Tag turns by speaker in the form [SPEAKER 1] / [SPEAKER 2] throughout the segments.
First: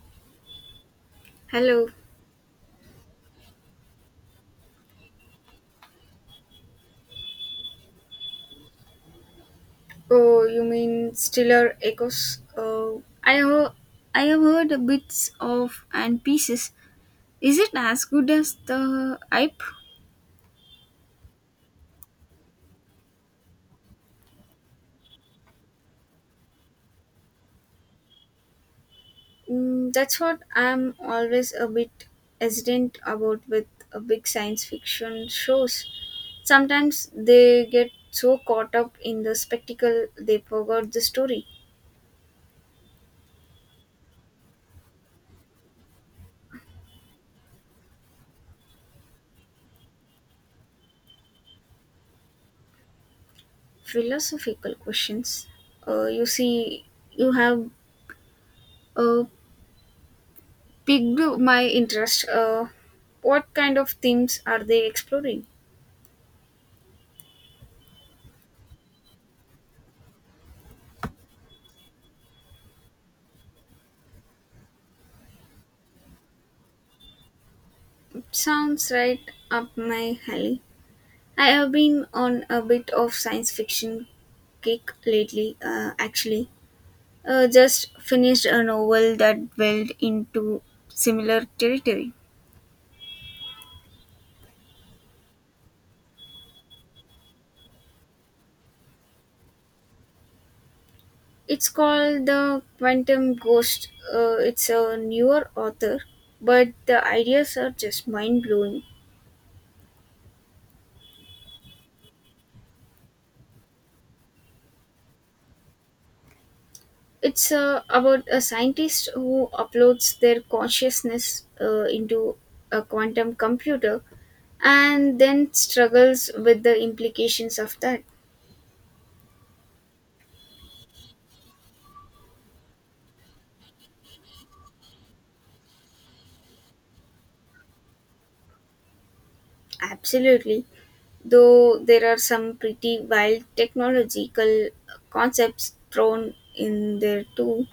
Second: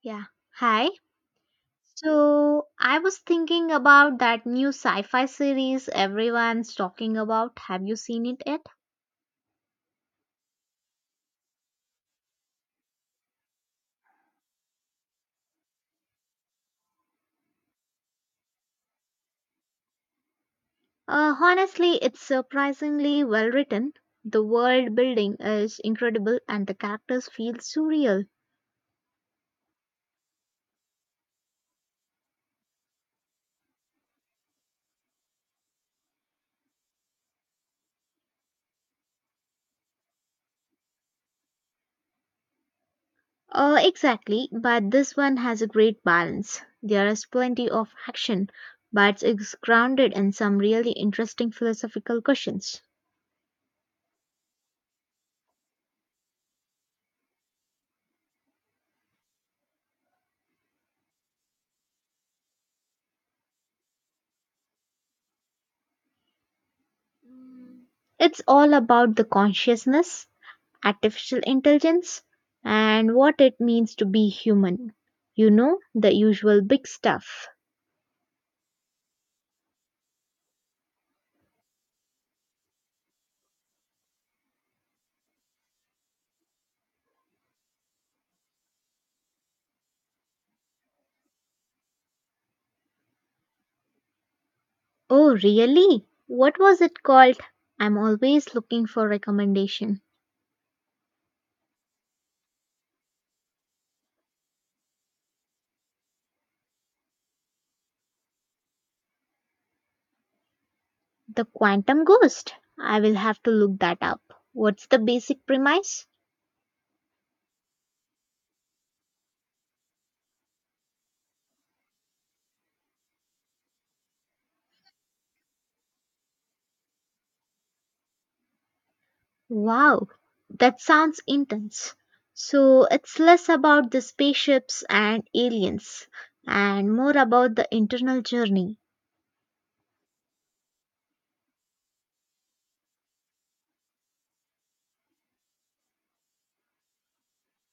[SPEAKER 1] Yeah. Hi.
[SPEAKER 2] Hello.
[SPEAKER 1] So I was thinking about that new sci-fi series everyone's talking about. Have you seen it yet?
[SPEAKER 2] Oh, you mean Stellar Echoes? Oh, I have heard bits of and pieces. Is it as good as the hype?
[SPEAKER 1] Honestly, it's surprisingly well written. The world building is incredible and the characters feel surreal.
[SPEAKER 2] Mm, that's what I'm always a bit hesitant about with big science fiction shows. Sometimes they get so caught up in the spectacle they forgot the story.
[SPEAKER 1] Exactly, but this one has a great balance. There is plenty of action, but it's grounded in some really interesting philosophical questions.
[SPEAKER 2] Philosophical questions. You see, you have uh, piqued my interest. What kind of themes are they exploring?
[SPEAKER 1] Mm. It's all about the consciousness artificial intelligence, and what it means to be human. You know, the usual big stuff.
[SPEAKER 2] Sounds right up my alley. I have been on a bit of science fiction kick lately, actually. Just finished a novel that delved into similar territory.
[SPEAKER 1] Oh, really? What was it called? I'm always looking for recommendation.
[SPEAKER 2] It's called The Quantum Ghost. It's a newer author, but the ideas are just mind blowing.
[SPEAKER 1] The Quantum Ghost. I will have to look that up. What's the basic premise?
[SPEAKER 2] It's about a scientist who uploads their consciousness into a quantum computer and then struggles with the implications of that.
[SPEAKER 1] Wow, that sounds intense. So it's less about the spaceships and aliens and more about the internal journey.
[SPEAKER 2] Absolutely. Though there are some pretty wild technological concepts thrown in there too,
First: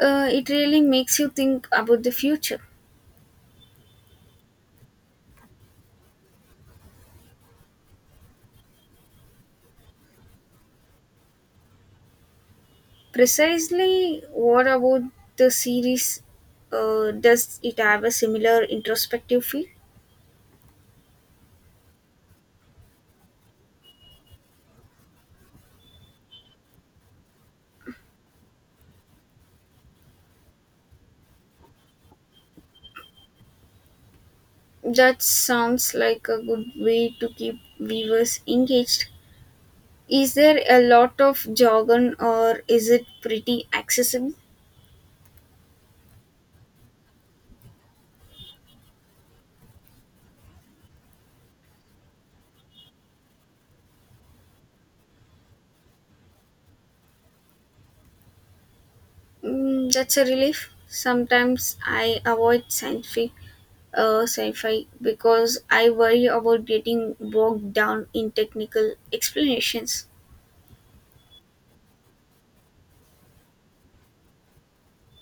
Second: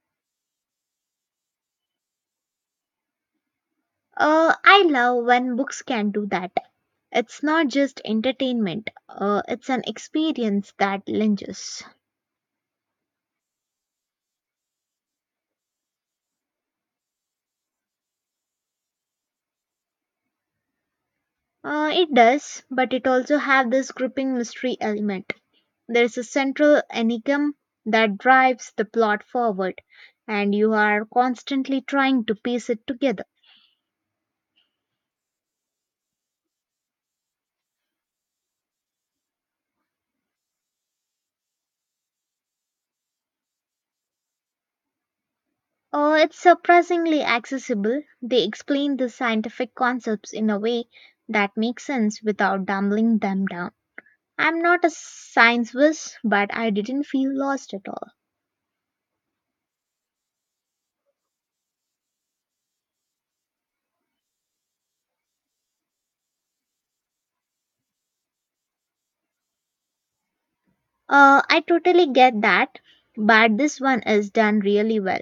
[SPEAKER 2] it really makes you think about the future.
[SPEAKER 1] I love when books can do that. It's not just entertainment, it's an experience that lingers.
[SPEAKER 2] Precisely what about the series? Does it have a similar introspective feel?
[SPEAKER 1] It does, but it also have this gripping mystery element. There's a central enigma that drives the plot forward, and you are constantly trying to piece it together.
[SPEAKER 2] That sounds like a good way to keep viewers engaged. Is there a lot of jargon or is it pretty accessible?
[SPEAKER 1] It's surprisingly accessible. They explain the scientific concepts in a way that makes sense without dumbling them down. I'm not a science whiz, but I didn't feel lost at all.
[SPEAKER 2] Mm, that's a relief. Sometimes I avoid sci-fi because I worry about getting bogged down in technical explanations.
[SPEAKER 1] I totally get that, but this one is done really well.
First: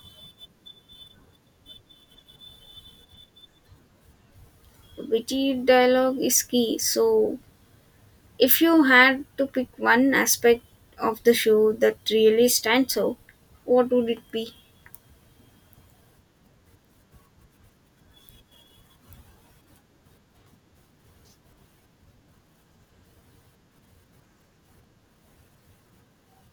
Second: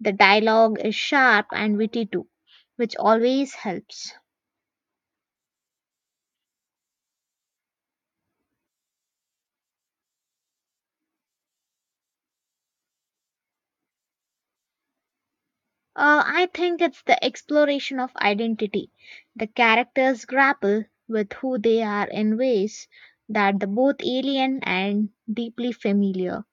[SPEAKER 1] The dialogue is sharp and witty too, which always helps.
[SPEAKER 2] Witty dialogue is key. So, if you had to pick one aspect of the show that really stands out, what would it be?
[SPEAKER 1] I think it's the exploration of identity. The characters grapple with who they are in ways that are both alien and deeply familiar.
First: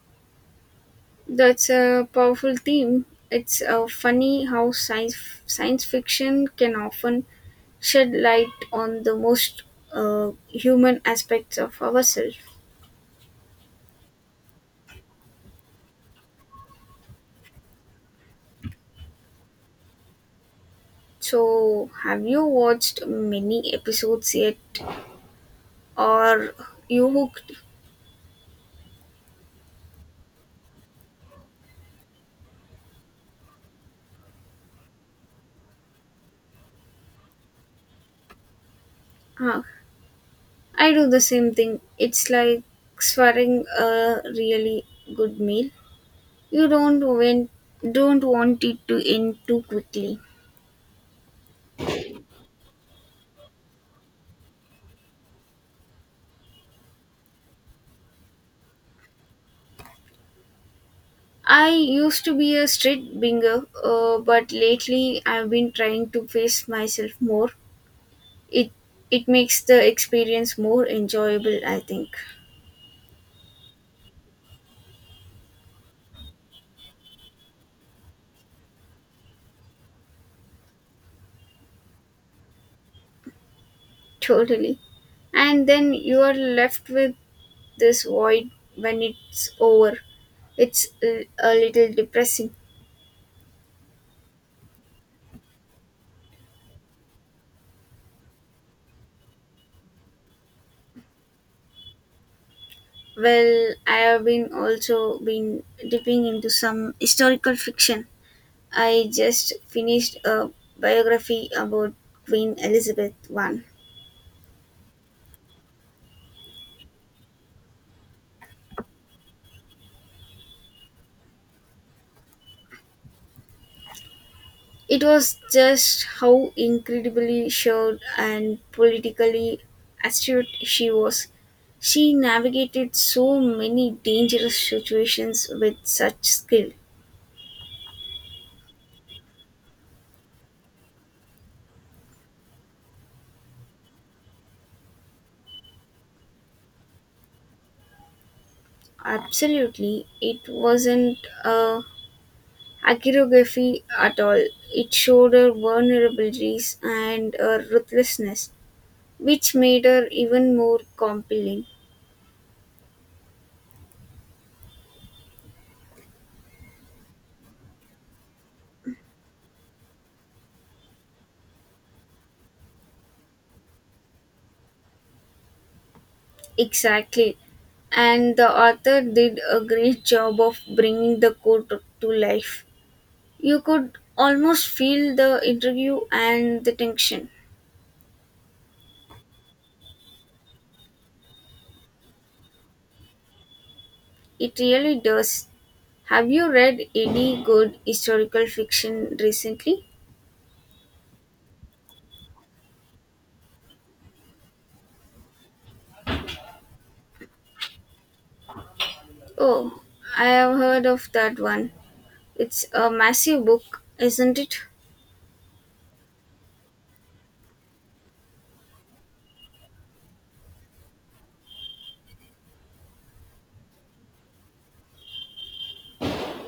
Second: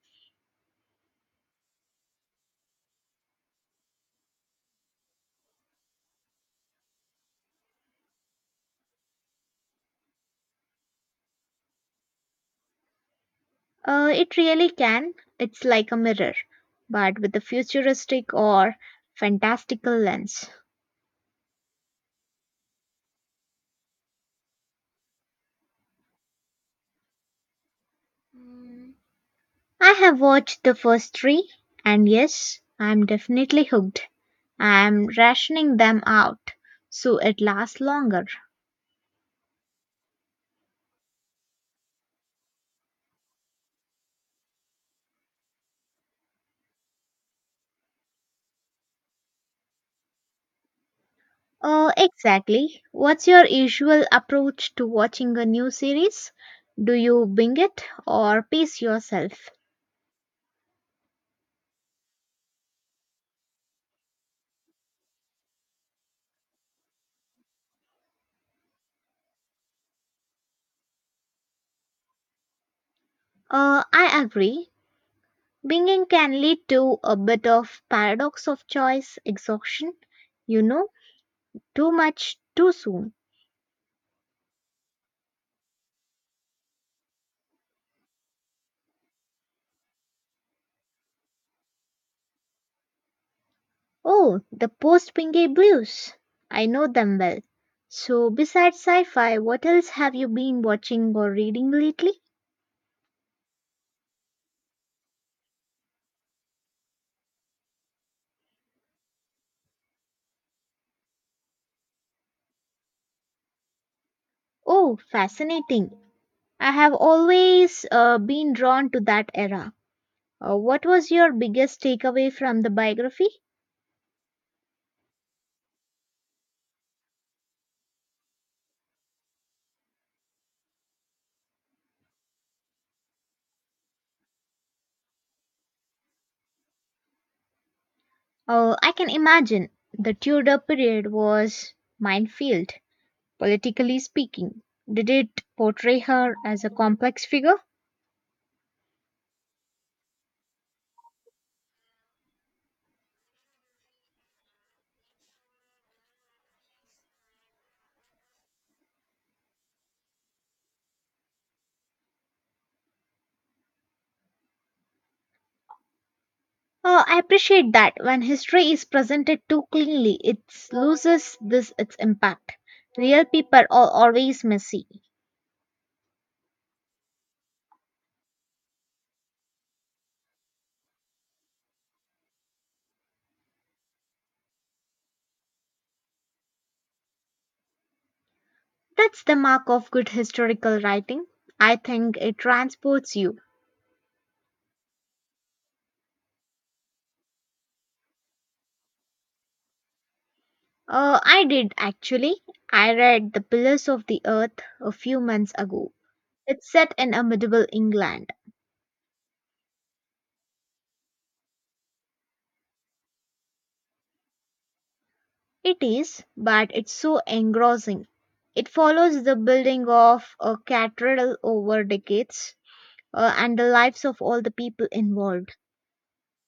[SPEAKER 2] That's a powerful theme. It's funny how science fiction can often shed light on the most human aspects of ourselves.
[SPEAKER 1] It really can. It's like a mirror, but with a futuristic or fantastical lens.
[SPEAKER 2] So, have you watched many episodes yet, or you hooked?
[SPEAKER 1] Mm, I have watched the first three, and yes, I'm definitely hooked. I'm rationing them out so it lasts longer.
[SPEAKER 2] Huh. I do the same thing. It's like swearing a really good meal. You don't want it to end too quickly.
[SPEAKER 1] Oh, exactly. What's your usual approach to watching a new series? Do you binge it or pace yourself?
[SPEAKER 2] I used to be a street binger, but lately I've been trying to pace myself more. It it makes the experience more enjoyable, I think.
[SPEAKER 1] I agree. Binging can lead to a bit of paradox of choice exhaustion. You know, too much too soon.
[SPEAKER 2] Totally. And then you are left with this void when it's over. It's a little depressing.
[SPEAKER 1] Oh, the post Wingate Blues. I know them well. So, besides sci fi, what else have you been watching or reading lately?
[SPEAKER 2] Well, I have been also been dipping into some historical fiction. I just finished a biography about Queen Elizabeth I.
[SPEAKER 1] Oh, fascinating. I have always been drawn to that era. What was your biggest takeaway from the biography?
[SPEAKER 2] It was just how incredibly sure and politically astute she was. She navigated so many dangerous situations with such skill.
[SPEAKER 1] Oh, I can imagine. The Tudor period was minefield, politically speaking. Did it portray her as a complex figure?
[SPEAKER 2] Absolutely, it wasn't a hagiography at all. It showed her vulnerabilities and her ruthlessness, which made her even more compelling.
[SPEAKER 1] Oh, I appreciate that. When history is presented too cleanly, it loses this its impact. Real people are always messy.
[SPEAKER 2] Exactly, and the author did a great job of bringing the court to life. You could almost feel the interview and the tension.
[SPEAKER 1] That's the mark of good historical writing. I think it transports you.
[SPEAKER 2] It really does. Have you read any good historical fiction recently?
[SPEAKER 1] I did actually. I read The Pillars of the Earth a few months ago. It's set in a medieval England.
[SPEAKER 2] Oh, I have heard of that one. It's a massive book, isn't it?
[SPEAKER 1] It is, but it's so engrossing. It follows the building of a cathedral over decades and the lives of all the people involved.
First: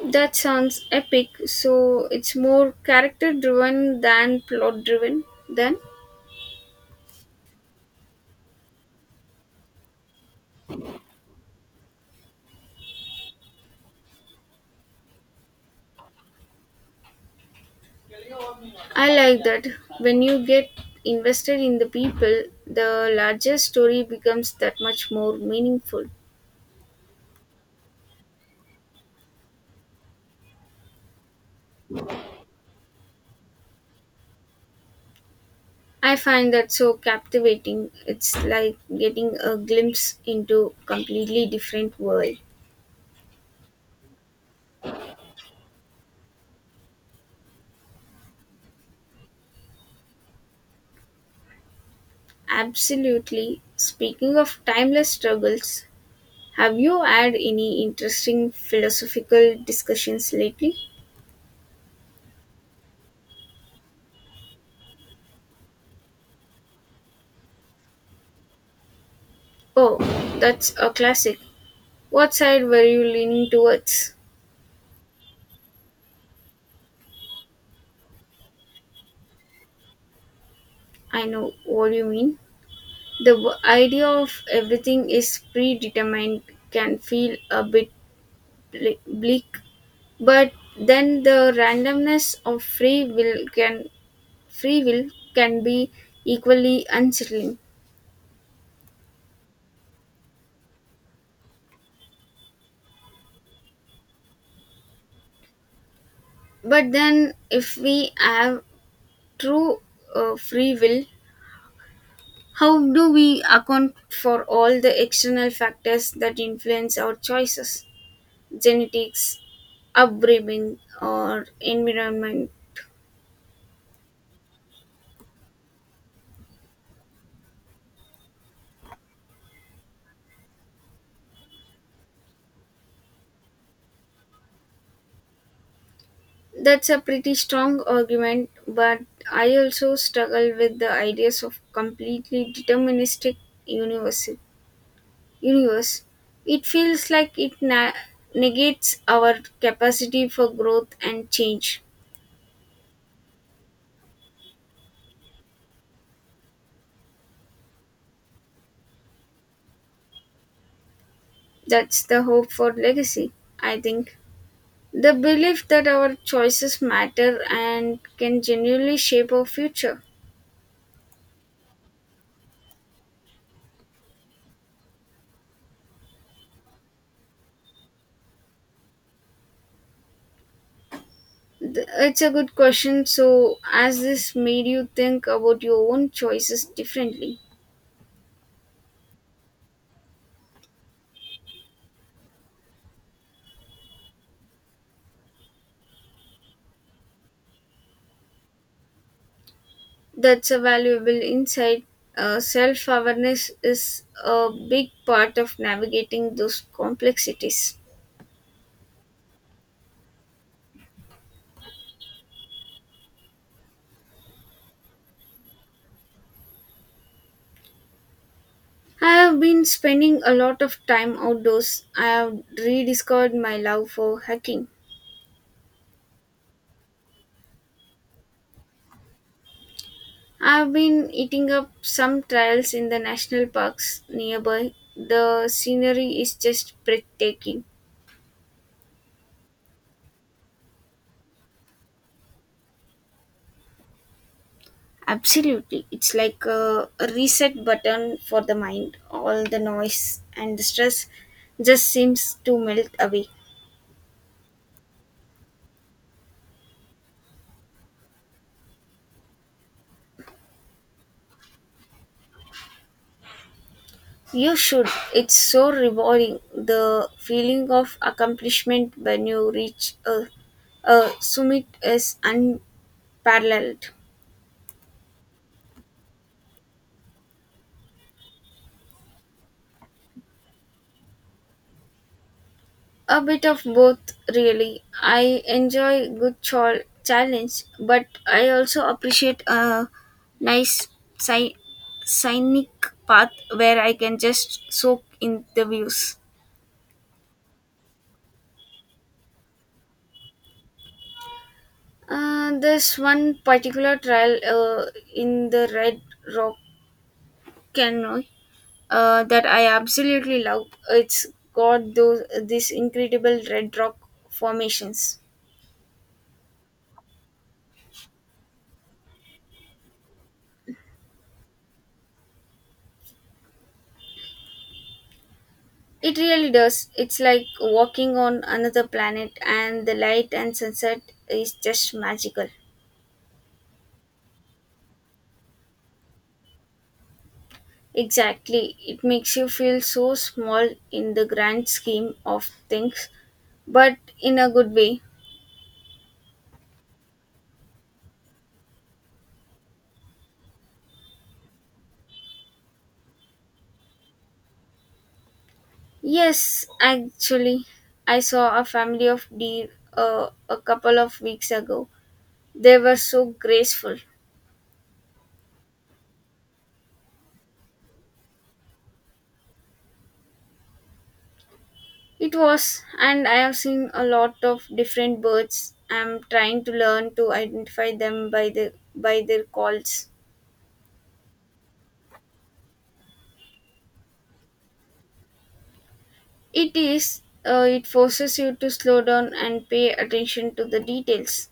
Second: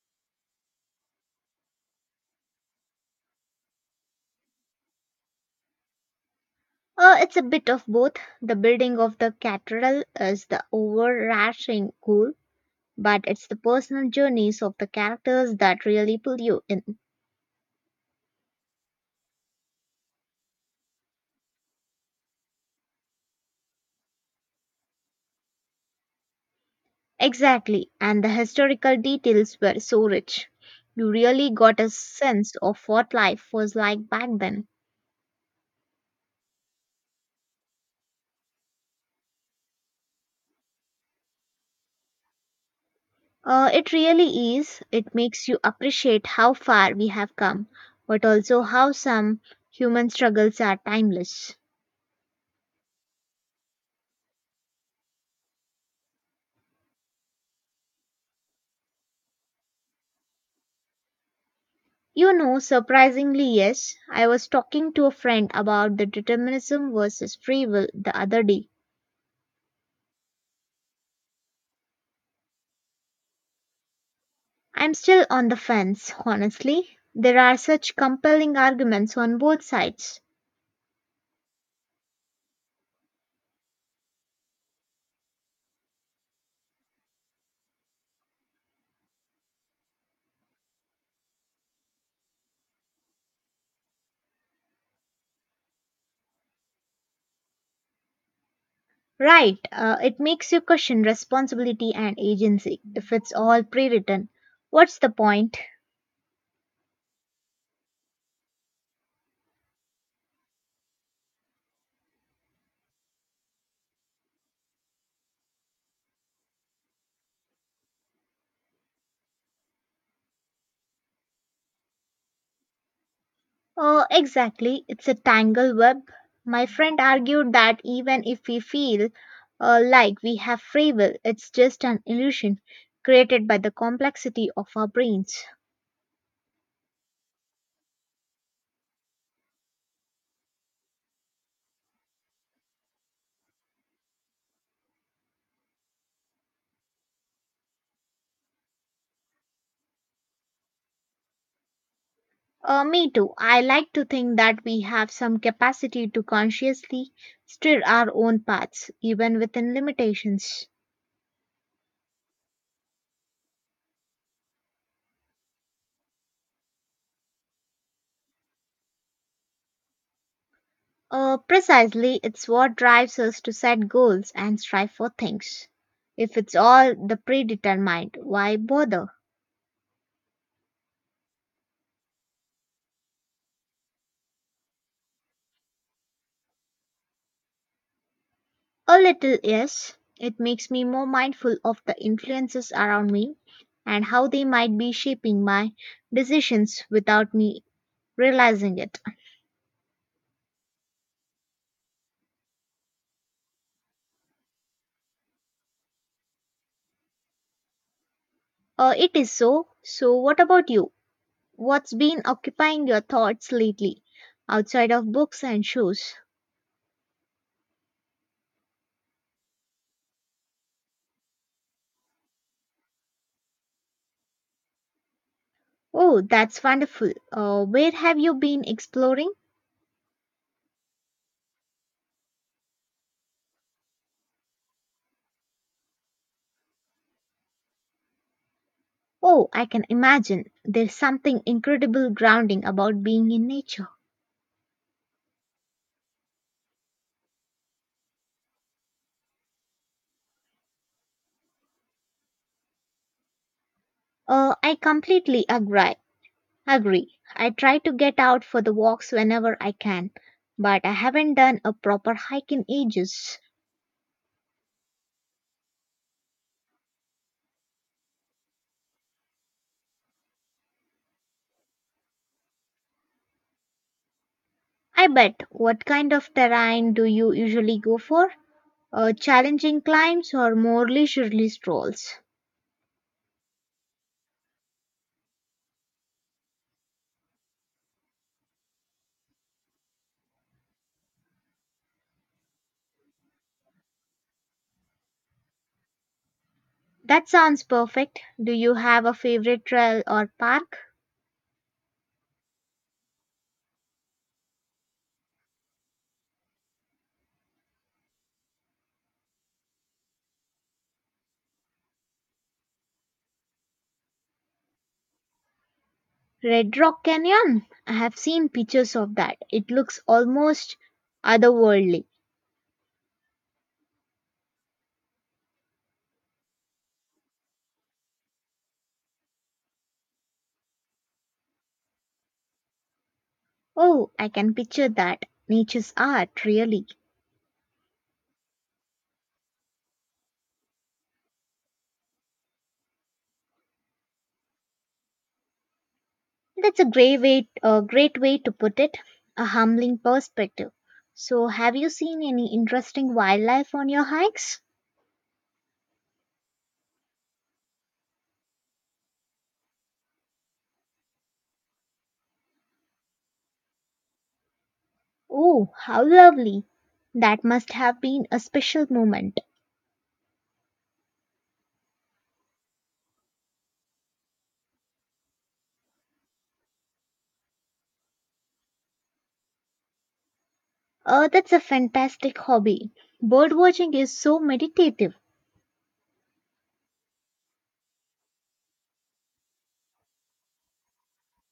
[SPEAKER 2] That sounds epic. So it's more character driven than plot driven, then?
[SPEAKER 1] It's a bit of both. The building of the cathedral is the overarching goal, but it's the personal journeys of the characters that really pull you in.
[SPEAKER 2] I like that. When you get invested in the people, the larger story becomes that much more meaningful.
[SPEAKER 1] Exactly, and the historical details were so rich. You really got a sense of what life was like back then.
[SPEAKER 2] I find that so captivating. It's like getting a glimpse into completely different world.
[SPEAKER 1] It really is. It makes you appreciate how far we have come, but also how some human struggles are timeless.
[SPEAKER 2] Absolutely. Speaking of timeless struggles, have you had any interesting philosophical discussions lately?
[SPEAKER 1] You know, surprisingly, yes. I was talking to a friend about the determinism versus free will the other day.
[SPEAKER 2] Oh, that's a classic. What side were you leaning towards?
[SPEAKER 1] I'm still on the fence, honestly. There are such compelling arguments on both sides.
[SPEAKER 2] I know what you mean. The idea of everything is predetermined can feel a bit bleak. But then the randomness of free will can be equally unsettling.
[SPEAKER 1] Right, it makes you question responsibility and agency if it's all pre written. What's the point?
[SPEAKER 2] But then if we have true free will, how do we account for all the external factors that influence our choices? Genetics, upbringing or environment.
[SPEAKER 1] Exactly, it's a tangle web. My friend argued that even if we feel like we have free will, it's just an illusion created by the complexity of our brains.
[SPEAKER 2] That's a pretty strong argument, but I also struggle with the ideas of completely deterministic universe. Universe, it feels like it negates our capacity for growth and change.
[SPEAKER 1] Me too. I like to think that we have some capacity to consciously steer our own paths, even within limitations.
[SPEAKER 2] That's the hope for legacy, I think. The belief that our choices matter and can genuinely shape our future.
[SPEAKER 1] Precisely, it's what drives us to set goals and strive for things. If it's all the predetermined, why bother?
[SPEAKER 2] It's a good question. So, as this made you think about your own choices differently,
[SPEAKER 1] A little, yes. It makes me more mindful of the influences around me and how they might be shaping my decisions without me realizing it.
[SPEAKER 2] that's a valuable insight. Self awareness is a big part of navigating those complexities.
[SPEAKER 1] It is so. So, what about you? What's been occupying your thoughts lately, outside of books and shows?
[SPEAKER 2] I have been spending a lot of time outdoors. I have rediscovered my love for hiking.
[SPEAKER 1] Oh, that's wonderful. Where have you been exploring?
[SPEAKER 2] I have been eating up some trails in the national parks nearby. The scenery is just breathtaking.
[SPEAKER 1] Oh, I can imagine. There's something incredible grounding about being in nature.
[SPEAKER 2] Absolutely. It's like a reset button for the mind. All the noise and the stress just seems to melt away.
[SPEAKER 1] I completely agree. I try to get out for the walks whenever I can, but I haven't done a proper hike in ages.
[SPEAKER 2] You should. It's so rewarding. The feeling of accomplishment when you reach a summit is unparalleled.
[SPEAKER 1] I bet. What kind of terrain do you usually go for? Challenging climbs or more leisurely strolls?
[SPEAKER 2] A bit of both, really. I enjoy good challenge, but I also appreciate a nice sci- scenic path where I can just soak in the views.
[SPEAKER 1] That sounds perfect. Do you have a favorite trail or park?
[SPEAKER 2] There's one particular trial in the Red Rock Canyon that I absolutely love. It's got those these incredible red rock formations.
[SPEAKER 1] Red Rock Canyon? I have seen pictures of that. It looks almost otherworldly.
[SPEAKER 2] It really does. It's like walking on another planet, and the light and sunset is just magical.
[SPEAKER 1] Oh, I can picture that. Nature's art, really.
[SPEAKER 2] Exactly. It makes you feel so small in the grand scheme of things, but in a good way.
[SPEAKER 1] That's a great way to put it, a humbling perspective. So, have you seen any interesting wildlife on your hikes?
[SPEAKER 2] Yes, actually, I saw a family of deer a couple of weeks ago. They were so graceful.
[SPEAKER 1] Oh, how lovely! That must have been a special moment.
[SPEAKER 2] It was, and I have seen a lot of different birds. I'm trying to learn to identify them by their calls.
[SPEAKER 1] Oh, that's a fantastic hobby. Bird watching is so meditative.
[SPEAKER 2] It is. It forces you to slow down and pay attention to the details.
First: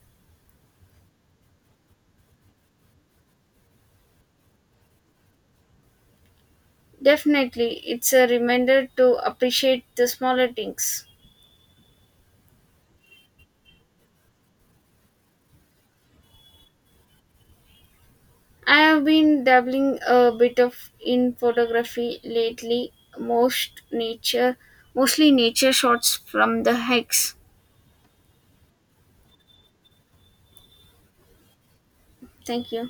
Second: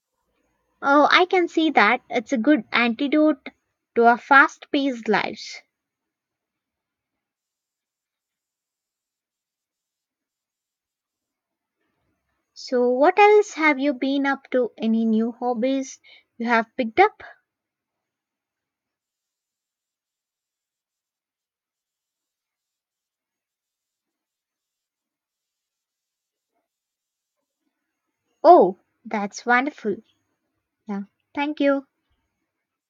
[SPEAKER 1] Oh, I can see that. It's a good antidote to our fast paced lives.
[SPEAKER 2] Definitely, it's a reminder to appreciate the smaller things.
[SPEAKER 1] So, what else have you been up to? Any new hobbies you have picked up?
[SPEAKER 2] I have been dabbling a bit of in photography lately, most nature, mostly nature shots from the hikes.
[SPEAKER 1] Oh, that's wonderful. Yeah. Thank you.
[SPEAKER 2] Thank you.